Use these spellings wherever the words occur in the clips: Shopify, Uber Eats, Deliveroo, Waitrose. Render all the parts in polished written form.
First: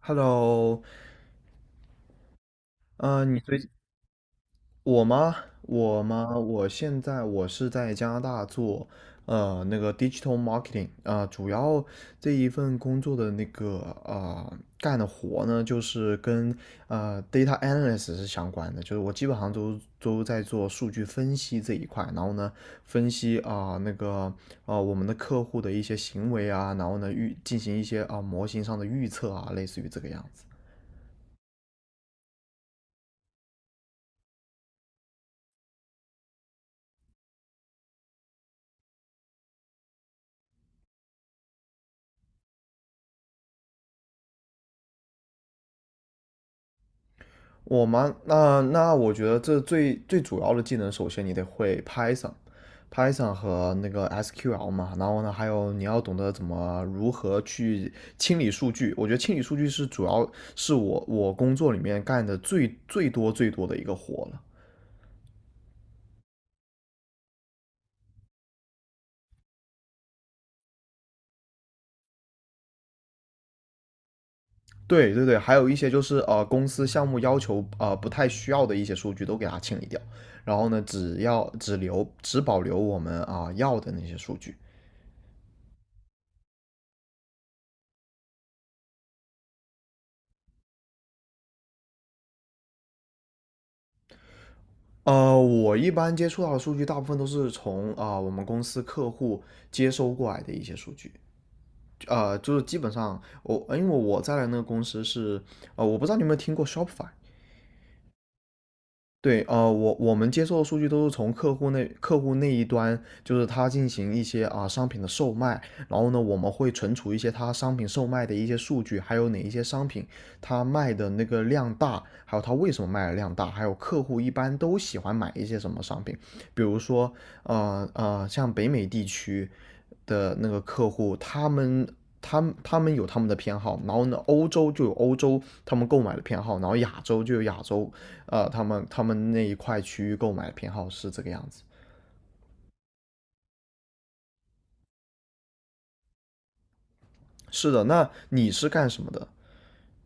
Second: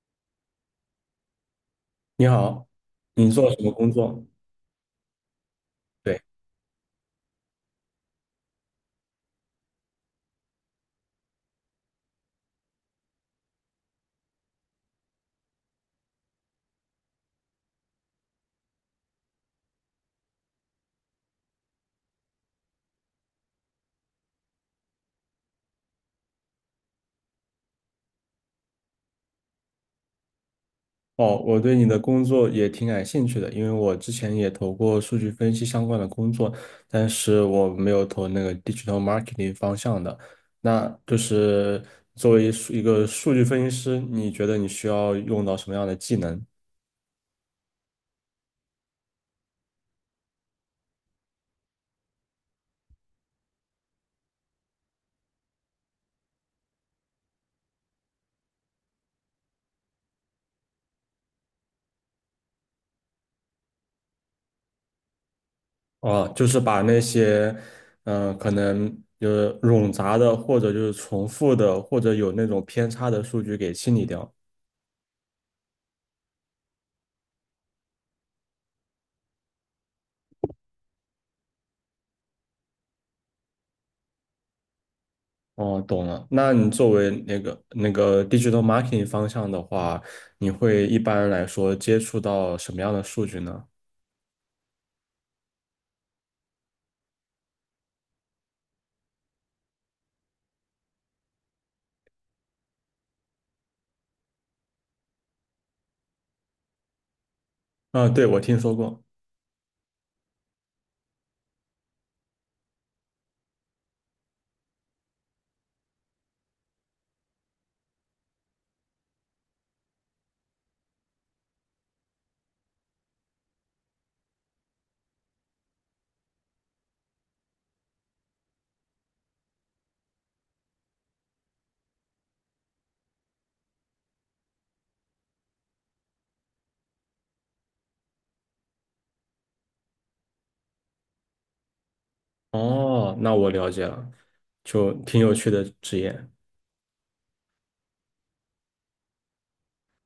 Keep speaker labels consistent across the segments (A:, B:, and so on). A: Hello，
B: 你好，
A: 呃，
B: 你
A: 你
B: 做什
A: 最
B: 么工作？
A: 我吗？我
B: 对。
A: 吗？我现在是在加拿大做那个 digital marketing 啊、主要这一份工作的那个干的活呢，就是跟data analyst 是相关的，就是我基本上都在做数据分析这一块，然后呢分析啊、那个啊、我们的客户的一些行为啊，然后呢进行一些啊、模型上的预测啊，类似于这个样子。
B: 哦，我对你的工作也挺感兴趣的，因为我之前也投过数据分析相关的工作，但是我没有投那个 digital marketing 方向的。那就是作为一个数据分析师，你觉得你需要用到什么样的技能？
A: 我吗？那我觉得这最最主要的技能，首先你得会 Python 和那个 SQL 嘛，然后呢，还有你要懂得如何去清理数据。我觉得清理数据是主要是我工作里面干的最最多最多的一个活了。
B: 哦，就是把那些，可能就是冗杂的，或者就是重复的，或者有那种偏差的数据给清理掉。
A: 对对对，还有一些就是公司项目要求不太需要的一些数据都给它清理掉，然后呢，只保留我们要的那些数据。
B: 哦，懂了。那你作为那个 digital marketing 方向的话，你会一般来说接触到什么样的数据呢？
A: 我一般接触到的数据，大部分都是从我们公司客户接收过来的一些数据。就是基本上我，因为我在的那个公司是，我不知道你有没有听过 Shopify。
B: 啊，对，我听说过。
A: 对，我们接受的数据都是从客户那一端，就是他进行一些啊、商品的售卖，然后呢，我们会存储一些他商品售卖的一些数据，还有哪一些商品他卖的那个量大，还有他为什么卖的量大，还有客户一般都喜欢买一些什么商品，比如说像北美地区的那个客户，他们。他们有他们的偏好，然后呢，欧洲就有欧洲他们购买的偏好，然后亚洲就有亚洲他们那一块区域购买偏好是这个样子。
B: 哦，那我了解了，就挺有趣的职业。
A: 是的，那你是干什么的？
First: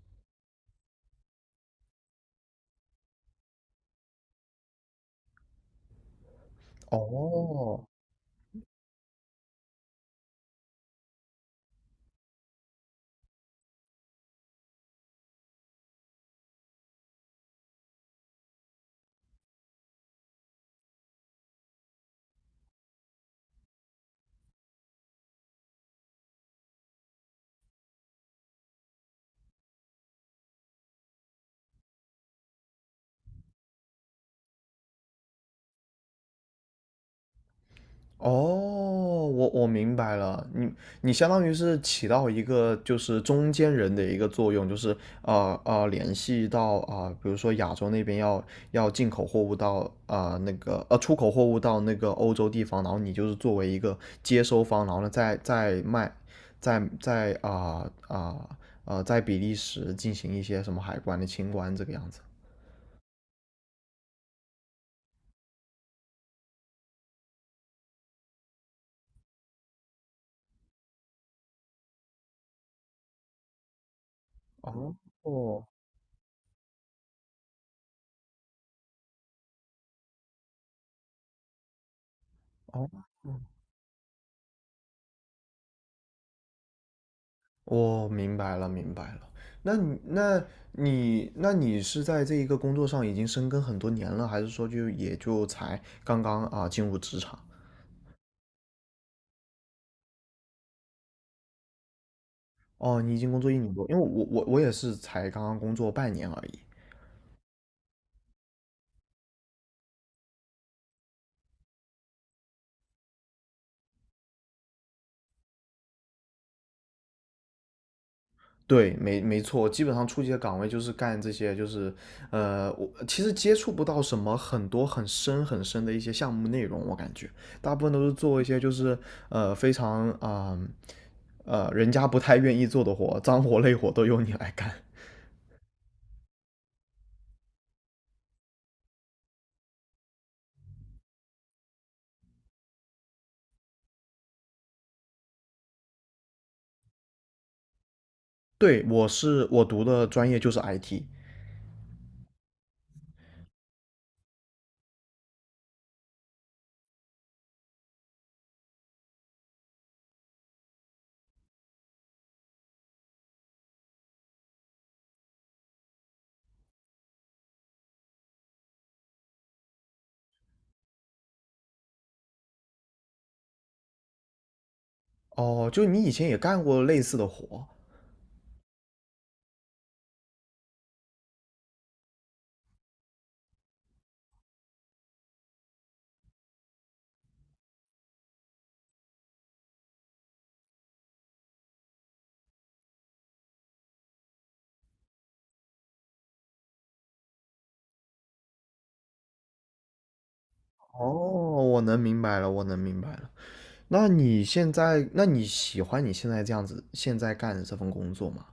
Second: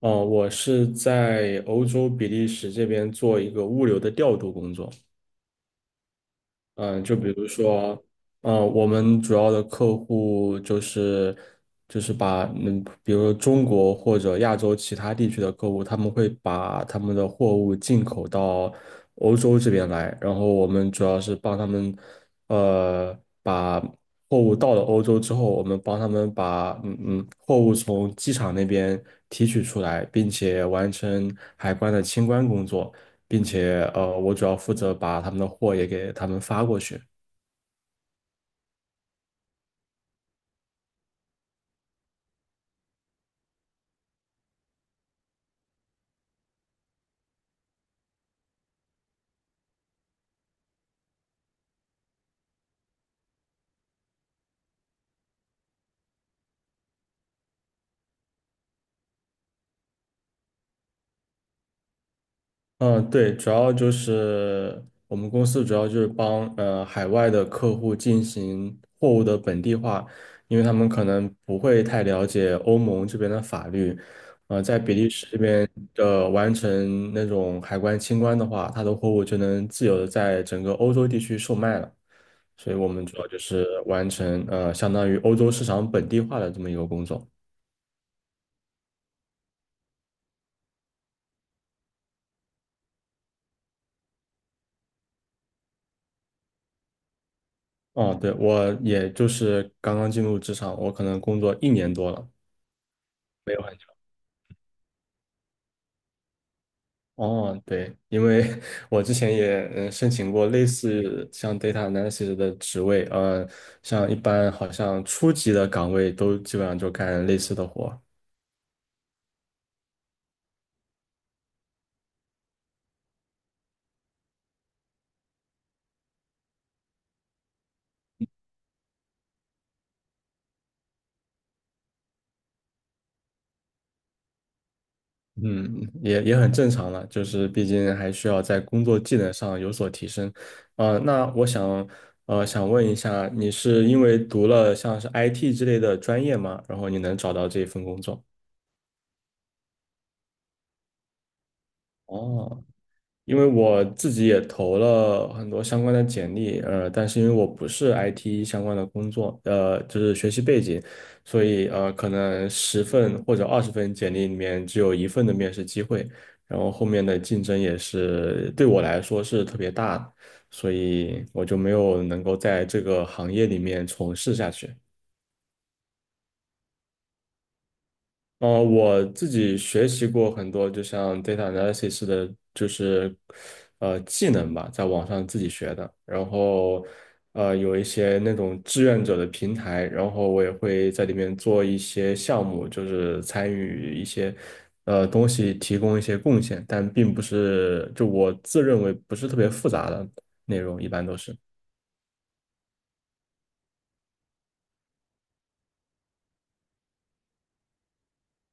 B: 哦，我是在欧洲比利时这边做一个物流的调度工作。嗯，就比如
A: 哦，
B: 说，嗯，我们主要的客户就是把比如说中国或者亚洲其他地区的客户，他们会把他们的货物进口到欧洲这边来，然后我们主要是帮他们，呃，把货物到了欧洲之后，我们帮他们把货物从机场那边提取出来，并且完成海关的清关工作。并且我主要负责把他们的货也给他们发过去。
A: 哦，我明白了，你相当于是起到一个就是中间人的一个作用，就是联系到比如说亚洲那边要进口货物到那个出口货物到那个欧洲地方，然后你就是作为一个接收方，然后呢再卖，再在比利时进行一些什么海关的清关这个样子。
B: 嗯，对，主要就是我们公司主要就是帮海外的客户进行货物的本地化，因为他们可能不会太了解欧盟这边的法律，在比
A: 哦，
B: 利时这
A: 哦，
B: 边的完成那种海关清关的话，他的货物就能自由的在整个欧洲地区售卖了，所以我们
A: 哦，
B: 主要就是完成相当于欧洲市场本地化的这么一个工作。
A: 我明白了，明白了。那你，那那你是在这一个工作上已经深耕很多年了，还是说就才刚刚啊进入职场？
B: 哦，对，我也就是刚刚进入职场，我可能工作一年多了。
A: 哦，你已经工作一年多，因为我也是才刚刚工作半年而已。
B: 哦，对，因为 我之前也申请过类似像 data analysis 的职位，像一般好像初级的岗位都基本上就干类似的活儿。
A: 对，没错，基本上初级的岗位就是干这些，就是我其实接触不到什么很多很深很深的一些项目内容，我感觉大部分都是做一些就是非常人家不太愿意做的活，脏活累活都由你来干。
B: 嗯，也也很正常了，就是毕竟还需要在工作技能上有所提升。那我想想问一下，你是因为读了像是 IT 之类的专业吗？然后你能找到这份工作？
A: 对，我读的专业就是 IT。
B: 哦，因为我自己也投了很多相关的简历，但是因为我不是 IT 相关的工作，就是学习背景，所以可能十份或者20份简历里面只有一份的面试机会，然后后面的竞争也是对我来说是特别大的，所以我就没有能够在这个行业里面从事下去。
A: 哦，就你以前也干过类似的活。
B: 我自己学习过很多，就像 data analysis 的，技能吧，在网上自己学的。然后有一些那种志愿者的平台，然后我也会在里面做一些项目，就是参与一些东西，提供一些贡献，但并不是就我自认为不是特别复杂的内容，一般
A: 哦，
B: 都是。
A: 我能明白了，我能明白了。那你喜欢你现在这样子，现在干的这份工作吗？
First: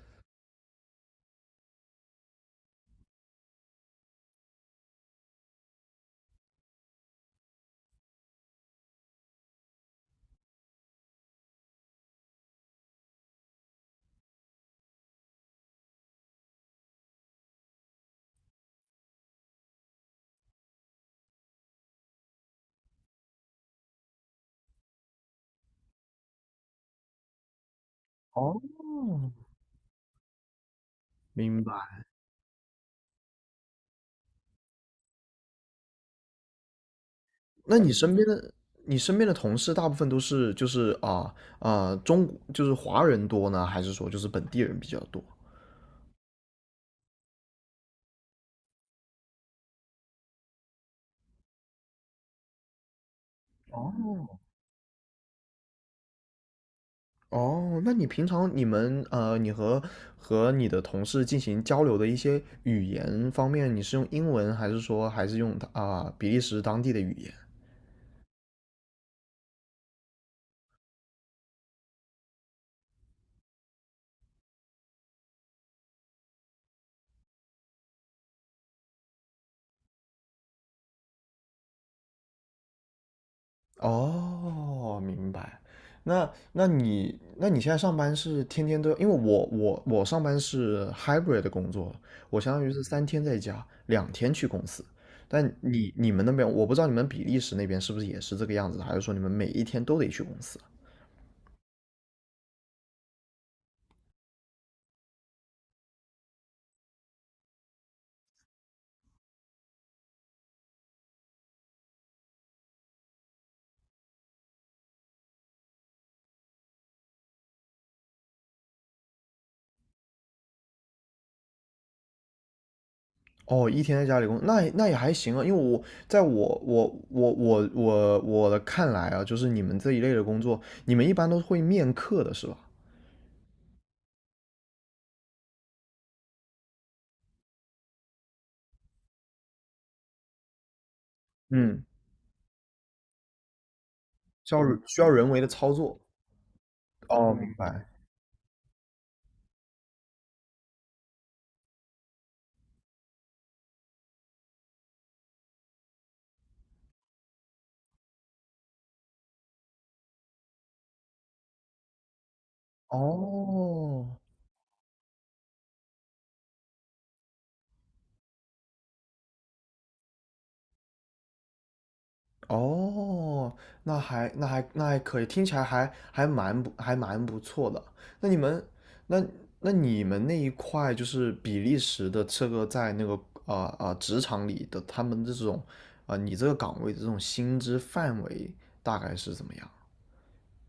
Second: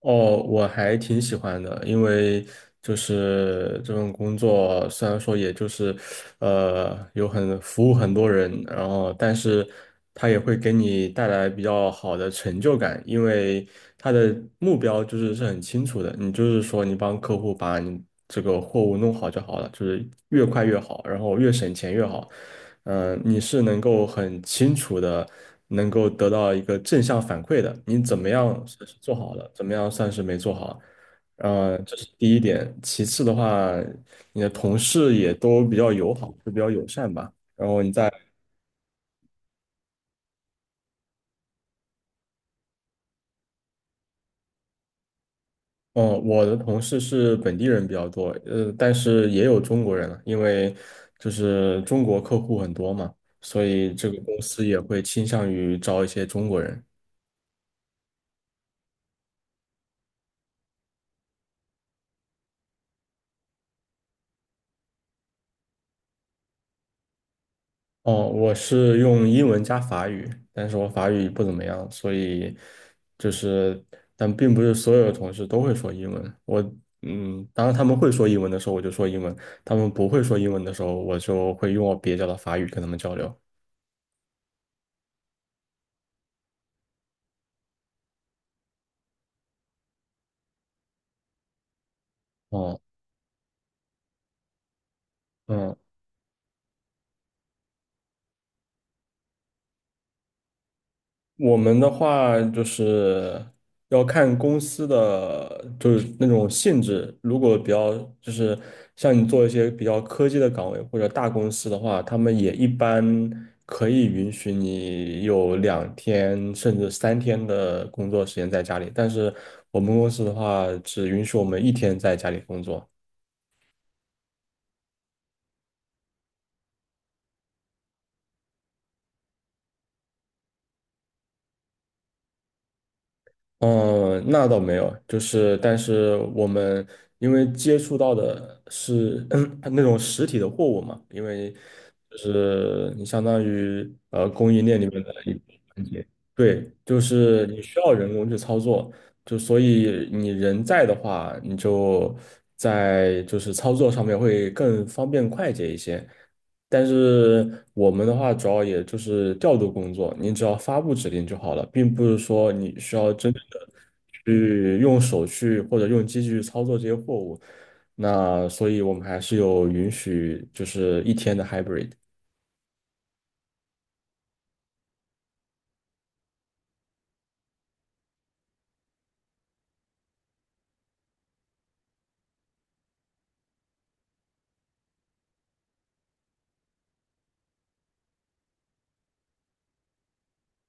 B: 哦，我还挺喜欢的，因为就是这份工作虽然说也就是，有很服务很多人，然后但是它也会给你带来比较好的成就感，因为它的目标是很清楚的，你就是说你帮客户把你这个货物弄好就好了，就是越快越好，然后越省钱越好。你是能够很清楚的，能够得到一个正向反馈的。你怎么样
A: 哦，
B: 算是做好了，怎么样算是没做好？
A: 明
B: 这
A: 白。
B: 是第一点。其次的话，你的同事也都比较友好，就比较友善吧。然
A: 那
B: 后
A: 你
B: 你再，
A: 身边的，你身边的同事大部分都是就是啊、中，就是华人多呢，还是说就是本地人比较多？
B: 嗯、我的同事是本地人比较多，但是也有中国人了，因为就是中国客户很多嘛，所以这
A: 哦。
B: 个公司也会倾向于招一些中国人。
A: 哦，那你平常你们你和你的同事进行交流的一些语言方面，你是用英文，还是说用啊、比利时当地的语言？
B: 哦，我是用英文加法语，但是我法语不怎么样，所以就是，但并不是所有的同事都会说英文。我，嗯，当他们会说英文的时候，我就说英文；他们不会说英文的时候，我就会用我蹩脚的法语跟他们交流。
A: 哦，明白。那你现在上班是天天都，因为我上班是 hybrid 的工作，我相当于
B: 哦，
A: 是3天在家，2天去公司。但
B: 嗯。
A: 你们那边，我不知道你们比利时那边是不是也是这个样子的，还是说你们每一天都得去公司？
B: 我们的话就是要看公司的，就是那种性质。如果比较就是像你做一些比较科技的岗位或者大公司的话，他们也一般可以允许你有2天甚至3天的工作时间在家里。但是我们公司的话，只允许我们一天在家里工作。
A: 哦，一天在家里那也还行啊，因为我在我的看来啊，就是你们这一类的工作，你们一般都会面客的是吧？
B: 嗯，那倒没有，就是但是我们因为接触到的是 那种实体的货物嘛，因为
A: 嗯，
B: 就是你相当于供
A: 需要
B: 应链里
A: 需
B: 面
A: 要
B: 的
A: 人
B: 一个
A: 为的操
B: 环
A: 作。
B: 节，对，就
A: 哦，
B: 是
A: 明
B: 你需
A: 白。
B: 要人工去操作，就所以你人在的话，你就在就是操作上面会更方便快捷一些。但是我们的话，主要也就是调度工作，你只要发布指令就好了，并不是说你需要真正的
A: 哦，
B: 去用手去或者用机器去操作这些货物。那所以，我们还是有允许，就是一天的 hybrid。
A: 哦，那还可以，听起来还蛮不错的。那你们那那你们那一块就是比利时的这个在那个职场里的他们这种你这个岗位的这种薪资范围大概是怎么样？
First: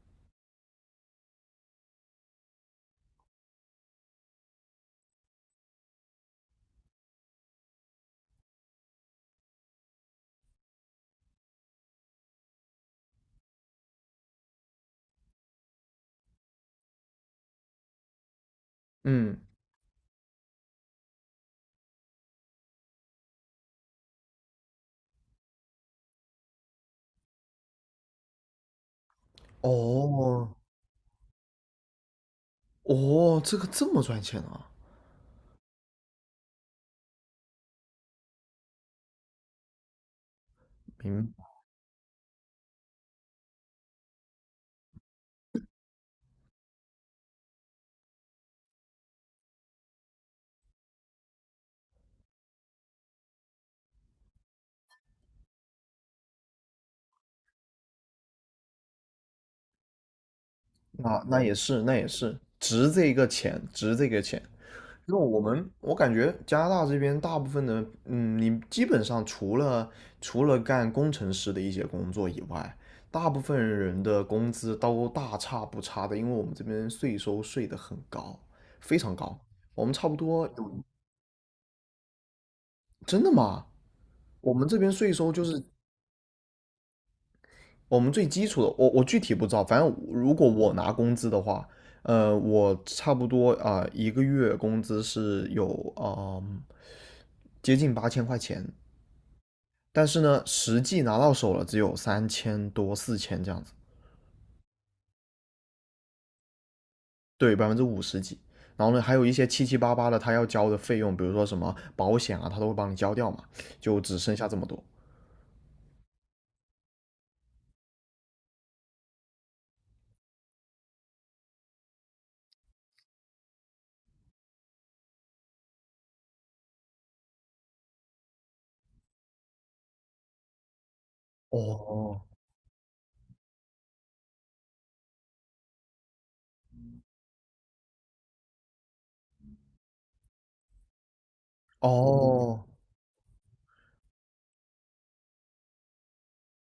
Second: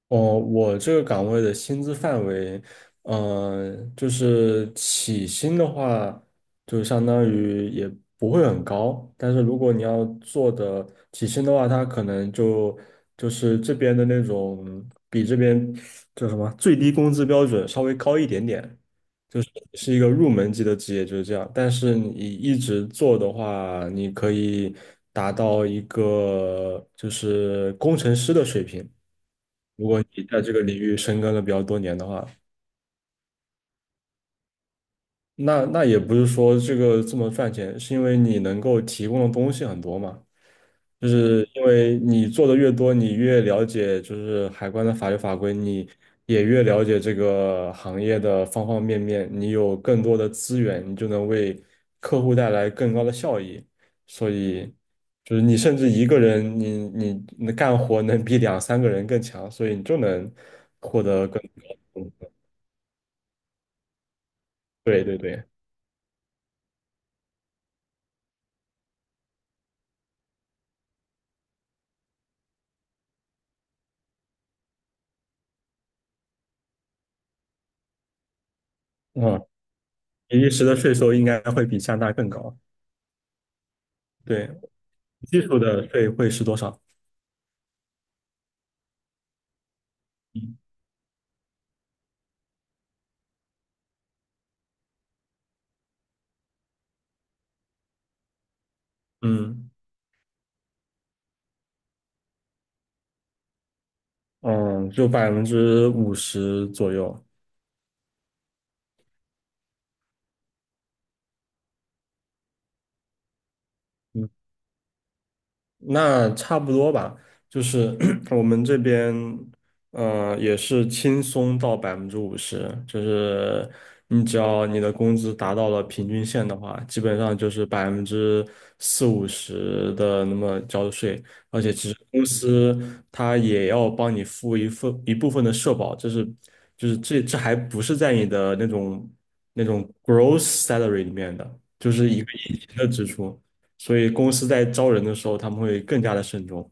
B: 哦，我这个岗位的薪资范围，就是起薪的话，就相当于也不会很高，但是如果你要做的起薪的话，它可能就就是这边的那种比这边叫什么最低工资标准稍微高一点点，
A: 嗯，
B: 是一个入门级的职业，就是这样。但是你一直做的话，你可以达到一个就是工程师的水平。如果你在这
A: 哦，
B: 个领域深耕了比较多年的话，
A: 哦，这个这么赚钱啊！
B: 那那也不是说这个这么赚钱，是因为你能够提供的东西很多嘛。就
A: 明白，
B: 是因为你做的越多，你越了解就是海关的法律法规，你也越了解这个行业的方方面面，你有更多的资源，你就能为客户带来更高的效益。所以，就是你甚至一个人，你干活能比两三个人更强，所以你就能获
A: 那
B: 得更
A: 那也是那也
B: 高。
A: 是值这个钱，值这个钱。
B: 对
A: 因
B: 对
A: 为我
B: 对，
A: 们，我感觉加拿大这边大部分的，你基本上除了干工程师的一些工作以外，大部分人的工资都大差不差的，因为我们这边税收税的很高，非常高。
B: 嗯，
A: 我们差不
B: 比
A: 多
B: 利时的
A: 有，
B: 税收应该会比加拿大更高。
A: 真的吗？
B: 对，
A: 我们这边税收
B: 基
A: 就
B: 础
A: 是
B: 的税会是多少？
A: 我们最基础的，我具体不知道，反正如果我拿工资的话，我差不多1个月工资是有接近8000块钱。
B: 嗯
A: 但是呢，实际拿到手了只有3000多、4000这样子，
B: 嗯，就百分之五十左右。
A: 对，50几%。然后呢，还有一些七七八八的他要交的费用，比如说什么保险啊，他都会帮你交掉嘛，就只
B: 嗯。
A: 剩下这么多。
B: 那差不多吧，就是 我们这边，也是轻松到百分之五十，就是你只要你的工资达到了平均线的话，基本上就是40%到50%的那么交的税，而且其实
A: 哦，
B: 公司它也要帮你付一份一部分的社保，这是就是这还不是在你的那种那种 gross salary 里面的，就是一个隐
A: 哦，
B: 形的支出。所以公司在招人的时候，他们会更加的慎重。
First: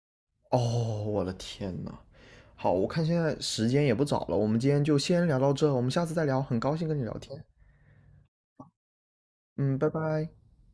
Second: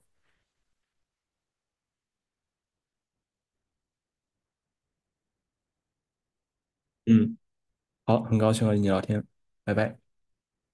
A: 哦！我的天呐，好，我看现在时间也不早了，我们今天就先聊到这，我们下次再聊。很高兴跟你聊
B: 嗯，
A: 天，
B: 好，很高兴和你聊天，拜
A: 嗯，拜
B: 拜。
A: 拜。